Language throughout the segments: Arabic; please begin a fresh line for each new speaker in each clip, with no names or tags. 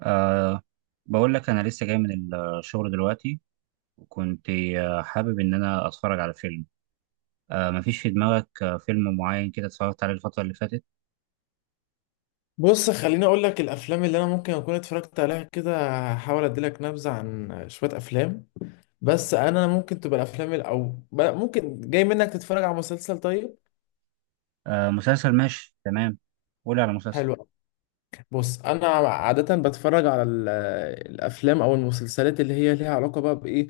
أه، بقول لك أنا لسه جاي من الشغل دلوقتي وكنت حابب إن أنا أتفرج على فيلم. أه، مفيش في دماغك فيلم معين كده اتفرجت عليه الفترة اللي فاتت؟
بص، خليني اقول لك الافلام اللي انا ممكن اكون اتفرجت عليها كده. هحاول اديلك نبذه عن شويه افلام. بس انا ممكن تبقى الافلام او ممكن جاي منك تتفرج على مسلسل. طيب،
أه، مسلسل ماشي تمام. قولي على مسلسل.
حلو. بص، انا عاده بتفرج على الافلام او المسلسلات اللي هي ليها علاقه بقى بايه،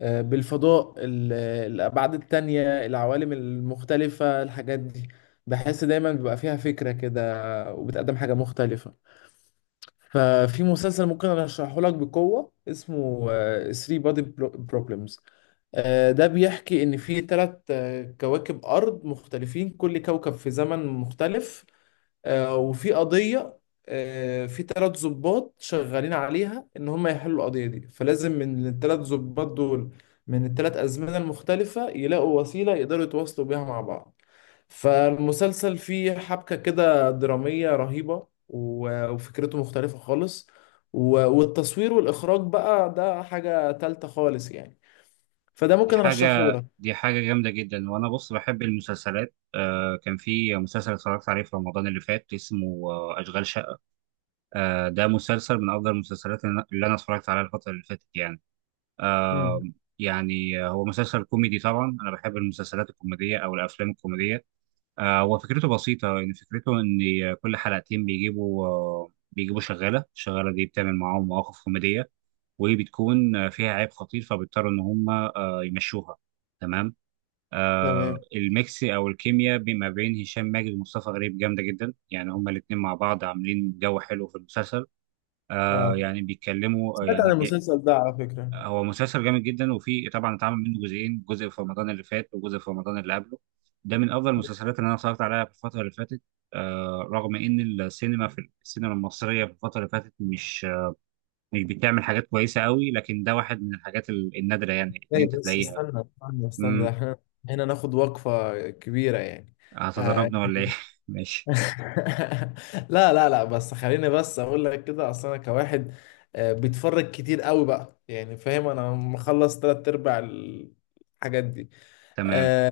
بالفضاء، الابعاد التانية، العوالم المختلفه، الحاجات دي. بحس دايما بيبقى فيها فكره كده وبتقدم حاجه مختلفه. ففي مسلسل ممكن ارشحه لك بقوه، اسمه 3 بادي بروبلمز. ده بيحكي ان في ثلاث كواكب ارض مختلفين، كل كوكب في زمن مختلف. وفي قضيه، في ثلاث ضباط شغالين عليها ان هم يحلوا القضيه دي. فلازم من الثلاث ضباط دول، من الثلاث ازمنه المختلفه، يلاقوا وسيله يقدروا يتواصلوا بيها مع بعض. فالمسلسل فيه حبكة كده درامية رهيبة وفكرته مختلفة خالص. والتصوير والإخراج بقى ده حاجة تالتة خالص يعني. فده
دي
ممكن أرشحه
حاجة
لك.
دي حاجة جامدة جدا، وأنا بص بحب المسلسلات. كان في مسلسل اتفرجت عليه في رمضان اللي فات اسمه أشغال شقة. ده مسلسل من أفضل المسلسلات اللي أنا اتفرجت عليها الفترة اللي فاتت يعني. آه.
امم.
يعني هو مسلسل كوميدي، طبعا انا بحب المسلسلات الكوميديه او الافلام الكوميديه. هو فكرته بسيطه، يعني فكرته ان كل حلقتين بيجيبوا شغاله، الشغاله دي بتعمل معاهم مواقف كوميديه، وبتكون فيها عيب خطير، فبيضطروا ان هم يمشوها. تمام.
تمام.
الميكس او الكيمياء ما بين هشام ماجد ومصطفى غريب جامده جدا، يعني هما الاثنين مع بعض عاملين جو حلو في المسلسل.
اه،
يعني بيتكلموا،
سمعت عن
يعني
المسلسل ده على فكرة.
هو مسلسل جامد جدا، وفي طبعا اتعمل منه جزئين، جزء في رمضان اللي فات وجزء في رمضان اللي قبله. ده من افضل المسلسلات اللي انا اتفرجت عليها في الفتره اللي فاتت. رغم ان في السينما المصريه في الفتره اللي فاتت مش بتعمل حاجات كويسه قوي، لكن ده واحد من الحاجات النادره يعني ان
اي،
انت
بس
تلاقيها.
استنى استنى استنى،
امم.
احنا هنا ناخد وقفة كبيرة يعني. آه،
هتضربنا ولا ايه؟ ماشي.
لا لا لا، بس خليني بس اقول لك كده، اصل انا كواحد بيتفرج كتير قوي بقى، يعني فاهم انا مخلص تلات ارباع الحاجات دي.
تمام.
آه،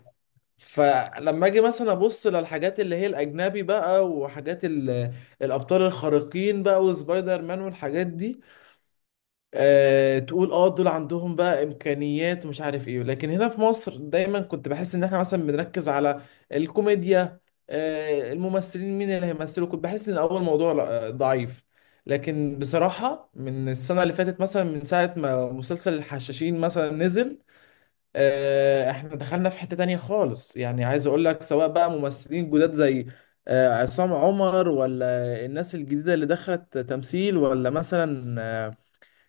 فلما اجي مثلا ابص للحاجات اللي هي الاجنبي بقى، وحاجات الابطال الخارقين بقى، وسبايدر مان والحاجات دي، تقول اه دول عندهم بقى امكانيات ومش عارف ايه. لكن هنا في مصر دايما كنت بحس ان احنا مثلا بنركز على الكوميديا، الممثلين مين اللي هيمثلوا. كنت بحس ان اول موضوع ضعيف. لكن بصراحة، من السنة اللي فاتت مثلا، من ساعة ما مسلسل الحشاشين مثلا نزل، احنا دخلنا في حتة تانية خالص. يعني عايز اقول لك، سواء بقى ممثلين جداد زي عصام عمر، ولا الناس الجديدة اللي دخلت تمثيل، ولا مثلا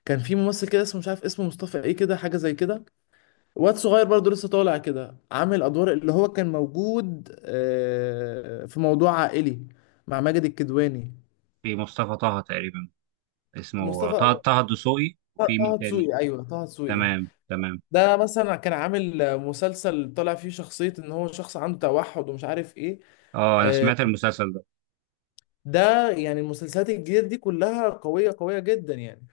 كان في ممثل كده اسمه، مش عارف اسمه، مصطفى ايه كده حاجه زي كده. واد صغير برضه لسه طالع كده، عامل ادوار، اللي هو كان موجود في موضوع عائلي مع ماجد الكدواني.
في مصطفى طه تقريبا، اسمه
مصطفى،
طه الدسوقي. وفي مين
طه
تاني؟
دسوقي. ايوه، طه دسوقي.
تمام تمام.
ده مثلا كان عامل مسلسل طالع فيه شخصيه ان هو شخص عنده توحد، ومش عارف ايه.
اه، انا
آه،
سمعت المسلسل ده.
ده يعني المسلسلات الجديده دي كلها قويه قويه جدا يعني.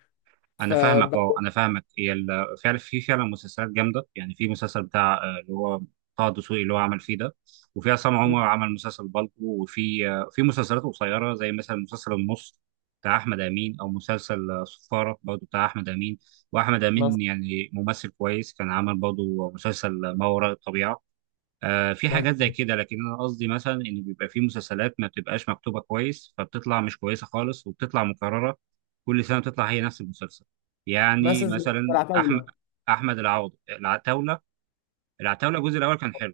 انا فاهمك اه
فبحس.
انا فاهمك هي في فعلا مسلسلات جامده، يعني في مسلسل بتاع اللي هو طه دسوقي اللي هو عمل فيه ده، وفي عصام عمر
مم.
عمل مسلسل بالطو، وفي آه، في مسلسلات قصيره زي مثلا مسلسل النص بتاع احمد امين، او مسلسل صفاره برضه بتاع احمد امين، واحمد
مثلا
امين يعني ممثل كويس، كان عمل برضه مسلسل ما وراء الطبيعه. في
مثلا
حاجات زي كده، لكن انا قصدي مثلا ان بيبقى في مسلسلات ما بتبقاش مكتوبه كويس، فبتطلع مش كويسه خالص وبتطلع مكرره. كل سنه بتطلع هي نفس المسلسل. يعني
مثلا زي
مثلا احمد
العتاوله.
احمد العوض، العتاوله الجزء الاول كان حلو.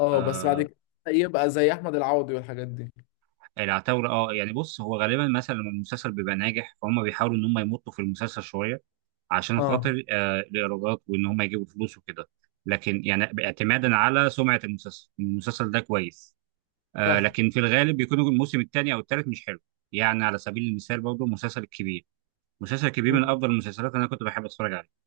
اه، بس بعد كده يبقى زي احمد العوضي والحاجات دي.
العتاوله، يعني بص، هو غالبا مثلا لما المسلسل بيبقى ناجح فهم بيحاولوا ان هم يمطوا في المسلسل شويه، عشان
اه،
خاطر الايرادات وان هم يجيبوا فلوس وكده. لكن يعني اعتمادا على سمعه المسلسل، المسلسل ده كويس.
صح.
لكن في الغالب بيكون الموسم الثاني او الثالث مش حلو. يعني على سبيل المثال برضه مسلسل الكبير. مسلسل الكبير من
مم.
افضل المسلسلات اللي انا كنت بحب اتفرج عليه.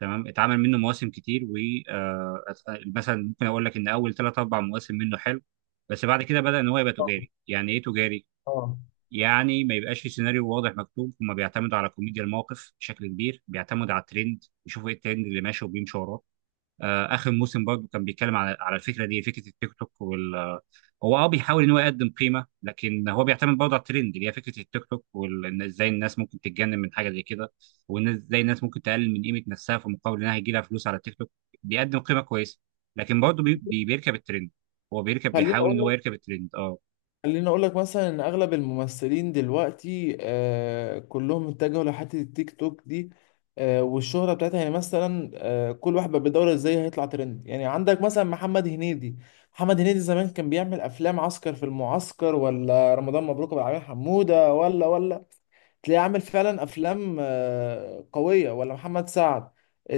تمام. اتعمل منه مواسم كتير، و آه مثلا ممكن اقول لك ان اول ثلاث اربع مواسم منه حلو. بس بعد كده بدا ان هو يبقى
اه.
تجاري. يعني ايه تجاري؟
آه.
يعني ما يبقاش في سيناريو واضح مكتوب، هما بيعتمدوا على كوميديا الموقف بشكل كبير، بيعتمدوا على الترند، يشوفوا ايه الترند اللي ماشي وبيمشوا وراه. اخر موسم برضه كان بيتكلم على الفكره دي، فكره التيك توك، هو بيحاول ان هو يقدم قيمه، لكن هو بيعتمد برضه على الترند اللي هي فكره التيك توك، وازاي الناس ممكن تتجنن من حاجه زي كده. والناس، ازاي الناس ممكن تقلل من قيمه نفسها في مقابل انها هيجي لها فلوس على التيك توك. بيقدم قيمه كويسه، لكن برضه بيركب الترند. هو
خليني
بيحاول ان
اقول
هو
لك
يركب الترند. اه
خليني اقول لك مثلا ان اغلب الممثلين دلوقتي كلهم اتجهوا لحته التيك توك دي، والشهره بتاعتها. يعني مثلا كل واحد بقى بيدور ازاي هيطلع ترند. يعني عندك مثلا محمد هنيدي. محمد هنيدي زمان كان بيعمل افلام عسكر في المعسكر، ولا رمضان مبروك، ابو العلمين حموده، ولا تلاقيه عامل فعلا افلام قويه، ولا محمد سعد.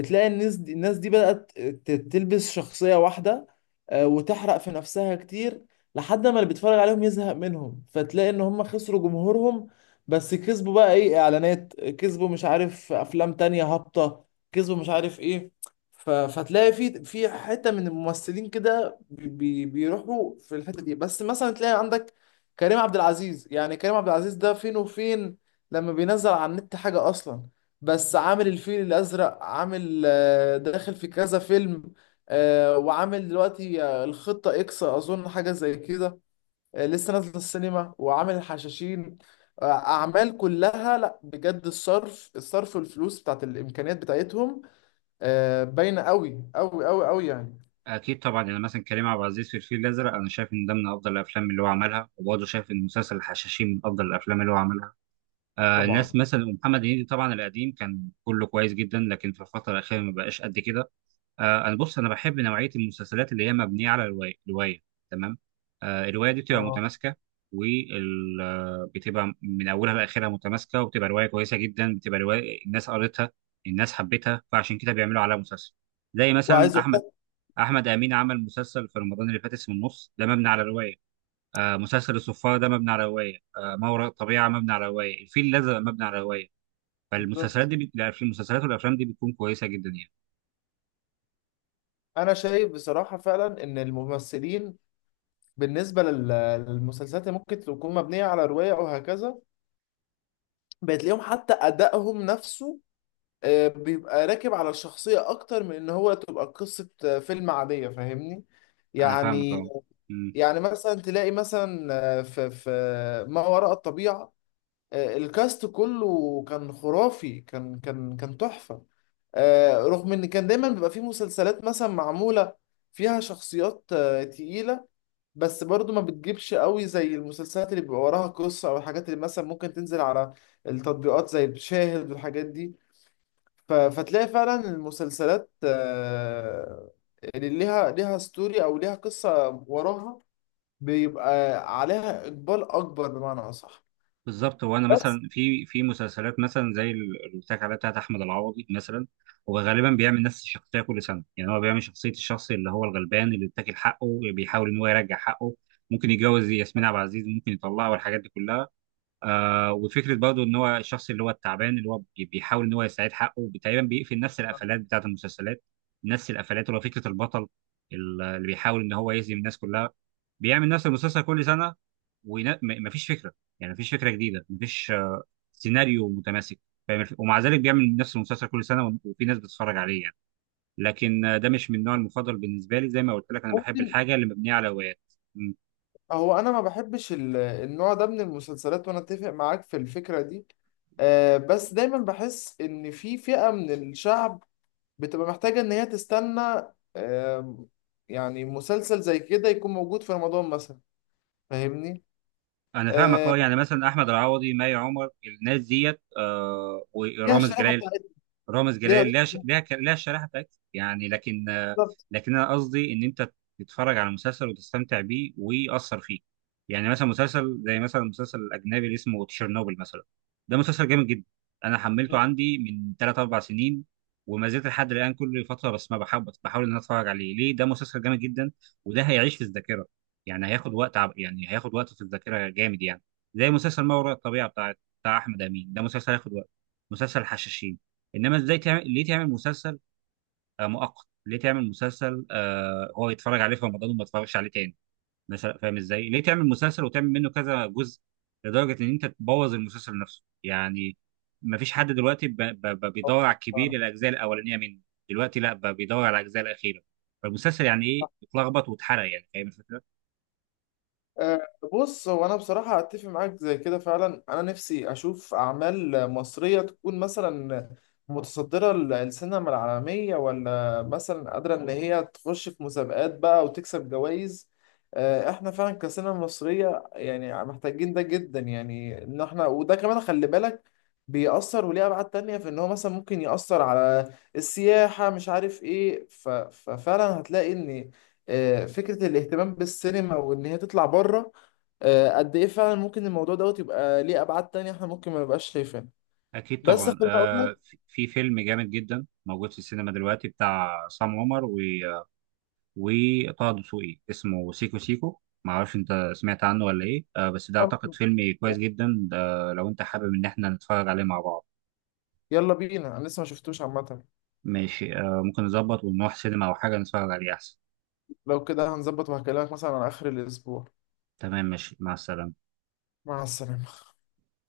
تلاقي الناس دي بدات تلبس شخصيه واحده، وتحرق في نفسها كتير، لحد ما اللي بيتفرج عليهم يزهق منهم، فتلاقي ان هم خسروا جمهورهم. بس كسبوا بقى ايه، اعلانات، كسبوا مش عارف افلام تانية هابطه، كسبوا مش عارف ايه. فتلاقي في حته من الممثلين كده، بيروحوا في الحته دي. بس مثلا تلاقي عندك كريم عبد العزيز، يعني كريم عبد العزيز ده فين وفين. لما بينزل على النت حاجة أصلا. بس عامل الفيل الأزرق، عامل داخل في كذا فيلم، وعامل دلوقتي الخطة إكس، أظن حاجة زي كده. لسه نازلة السينما، وعامل الحشاشين. أعمال كلها، لأ بجد، الصرف الصرف والفلوس بتاعت الإمكانيات بتاعتهم باينة أوي أوي أوي أوي يعني.
اكيد طبعا. يعني مثلا كريم عبد العزيز في الفيل الازرق، انا شايف ان ده من افضل الافلام اللي هو عملها، وبرضه شايف ان مسلسل الحشاشين من افضل الافلام اللي هو عملها. ناس
طبعا.
مثلا محمد هنيدي، طبعا القديم كان كله كويس جدا، لكن في الفتره الاخيره ما بقاش قد كده. انا بص، انا بحب نوعيه المسلسلات اللي هي مبنيه على روايه. تمام. الروايه دي بتبقى
اه،
متماسكه. وال آه، بتبقى من اولها لاخرها متماسكه، وبتبقى روايه كويسه جدا، بتبقى روايه الناس قريتها الناس حبتها، فعشان كده بيعملوا عليها مسلسل. زي مثلا
وعايز أقول
احمد
لك.
احمد امين، عمل مسلسل في رمضان اللي فات اسمه النص، ده مبني على روايه. مسلسل الصفارة ده مبني على رواية. ما وراء الطبيعة مبني على رواية، الفيل الأزرق مبني على رواية. فالمسلسلات
بالظبط،
دي لا، في المسلسلات والأفلام دي بتكون كويسة جدا يعني.
أنا شايف بصراحة فعلا إن الممثلين بالنسبة للمسلسلات اللي ممكن تكون مبنية على رواية أو هكذا، بتلاقيهم حتى أدائهم نفسه بيبقى راكب على الشخصية أكتر من إن هو تبقى قصة فيلم عادية، فاهمني؟
أنا فاهمك
يعني
أه. أمم،
يعني مثلا تلاقي مثلا، في ما وراء الطبيعة، الكاست كله كان خرافي، كان تحفة. رغم ان كان دايما بيبقى فيه مسلسلات مثلا معمولة فيها شخصيات تقيلة، بس برضو ما بتجيبش قوي زي المسلسلات اللي بيبقى وراها قصة، او الحاجات اللي مثلا ممكن تنزل على التطبيقات زي شاهد والحاجات دي. فتلاقي فعلا المسلسلات اللي ليها ستوري او ليها قصة وراها، بيبقى عليها اقبال اكبر بمعنى اصح.
بالظبط. هو أنا
بس
مثلا في مسلسلات مثلا زي اللي قلت لك عليها بتاعت أحمد العوضي مثلا، هو غالبا بيعمل نفس الشخصية كل سنة، يعني هو بيعمل شخصية الشخص اللي هو الغلبان، اللي بيتاكل حقه، اللي بيحاول إن هو يرجع حقه. ممكن يتجوز ياسمين عبد العزيز، ممكن يطلعها، والحاجات دي كلها. وفكره برضه ان هو الشخص اللي هو التعبان، اللي هو بيحاول ان هو يستعيد حقه. تقريبا بيقفل نفس القفلات بتاعت المسلسلات، نفس القفلات اللي هو فكره البطل اللي بيحاول ان هو يهزم الناس كلها. بيعمل نفس المسلسل كل سنه ومفيش فكره. يعني مفيش فكره جديده، مفيش سيناريو متماسك، فاهم؟ ومع ذلك بيعمل نفس المسلسل كل سنه، وفي ناس بتتفرج عليه يعني. لكن ده مش من النوع المفضل بالنسبه لي. زي ما قلت لك، انا بحب
ممكن،
الحاجه اللي مبنيه على روايات.
هو انا ما بحبش النوع ده من المسلسلات، وانا اتفق معاك في الفكرة دي. بس دايما بحس ان في فئة من الشعب بتبقى محتاجة ان هي تستنى، آه، يعني مسلسل زي كده يكون موجود في رمضان مثلا، فاهمني؟
انا فاهمك.
آه،
اه يعني مثلا احمد العوضي، مي عمر، الناس ديت
ليها
ورامز
الشريحة
جلال.
بتاعتها.
رامز
ليها،
جلال لها ش... لها ك... لها الشريحه بتاعتها يعني، لكن آه،
بالظبط.
لكن انا قصدي ان انت تتفرج على مسلسل وتستمتع بيه ويأثر فيك. يعني مثلا مسلسل زي مثلا المسلسل الاجنبي اللي اسمه تشيرنوبل مثلا، ده مسلسل جامد جدا. انا حملته عندي من 3 4 سنين وما زلت لحد الان كل فتره، بس ما بحاول، ان انا اتفرج عليه. ليه؟ ده مسلسل جامد جدا، وده هيعيش في الذاكره. يعني هياخد وقت يعني هياخد وقت في الذاكره جامد يعني. زي مسلسل ما وراء الطبيعه بتاع احمد امين، ده مسلسل هياخد وقت. مسلسل الحشاشين. انما ازاي تعمل؟ ليه تعمل مسلسل مؤقت؟ ليه تعمل مسلسل هو يتفرج عليه في رمضان وما يتفرجش عليه تاني مثلا؟ فاهم ازاي؟ ليه تعمل مسلسل وتعمل منه كذا جزء لدرجه ان انت تبوظ المسلسل نفسه يعني؟ ما فيش حد دلوقتي بيدور على الكبير، الاجزاء الاولانيه منه. دلوقتي لا، بيدور على الاجزاء الاخيره. فالمسلسل يعني ايه؟ اتلخبط واتحرق، يعني فاهم الفكره.
أه، بص، هو انا بصراحه اتفق معاك زي كده. فعلا انا نفسي اشوف اعمال مصريه تكون مثلا متصدره السينما العالميه، ولا مثلا قادره ان هي تخش في مسابقات بقى وتكسب جوائز. احنا فعلا كسينما مصريه يعني محتاجين ده جدا. يعني ان احنا، وده كمان خلي بالك، بيأثر وليه ابعاد تانية، في ان هو مثلا ممكن يأثر على السياحه، مش عارف ايه. ففعلا هتلاقي ان فكرة الاهتمام بالسينما وإن هي تطلع بره قد إيه فعلا ممكن الموضوع دوت يبقى ليه أبعاد تانية إحنا ممكن ما نبقاش شايفينها.
اكيد
بس
طبعا.
خليني أقول لك.
في فيلم جامد جدا موجود في السينما دلوقتي بتاع عصام عمر وطه دسوقي، اسمه سيكو سيكو، معرفش انت سمعت عنه ولا ايه. بس ده اعتقد فيلم كويس جدا ده، لو انت حابب ان احنا نتفرج عليه مع بعض.
يلا بينا، أنا لسه ما شفتوش عامة.
ماشي، ممكن نظبط ونروح سينما او حاجة نتفرج عليه احسن.
لو كده هنظبط وهكلمك مثلا على آخر الأسبوع.
تمام ماشي، مع السلامة.
مع السلامة.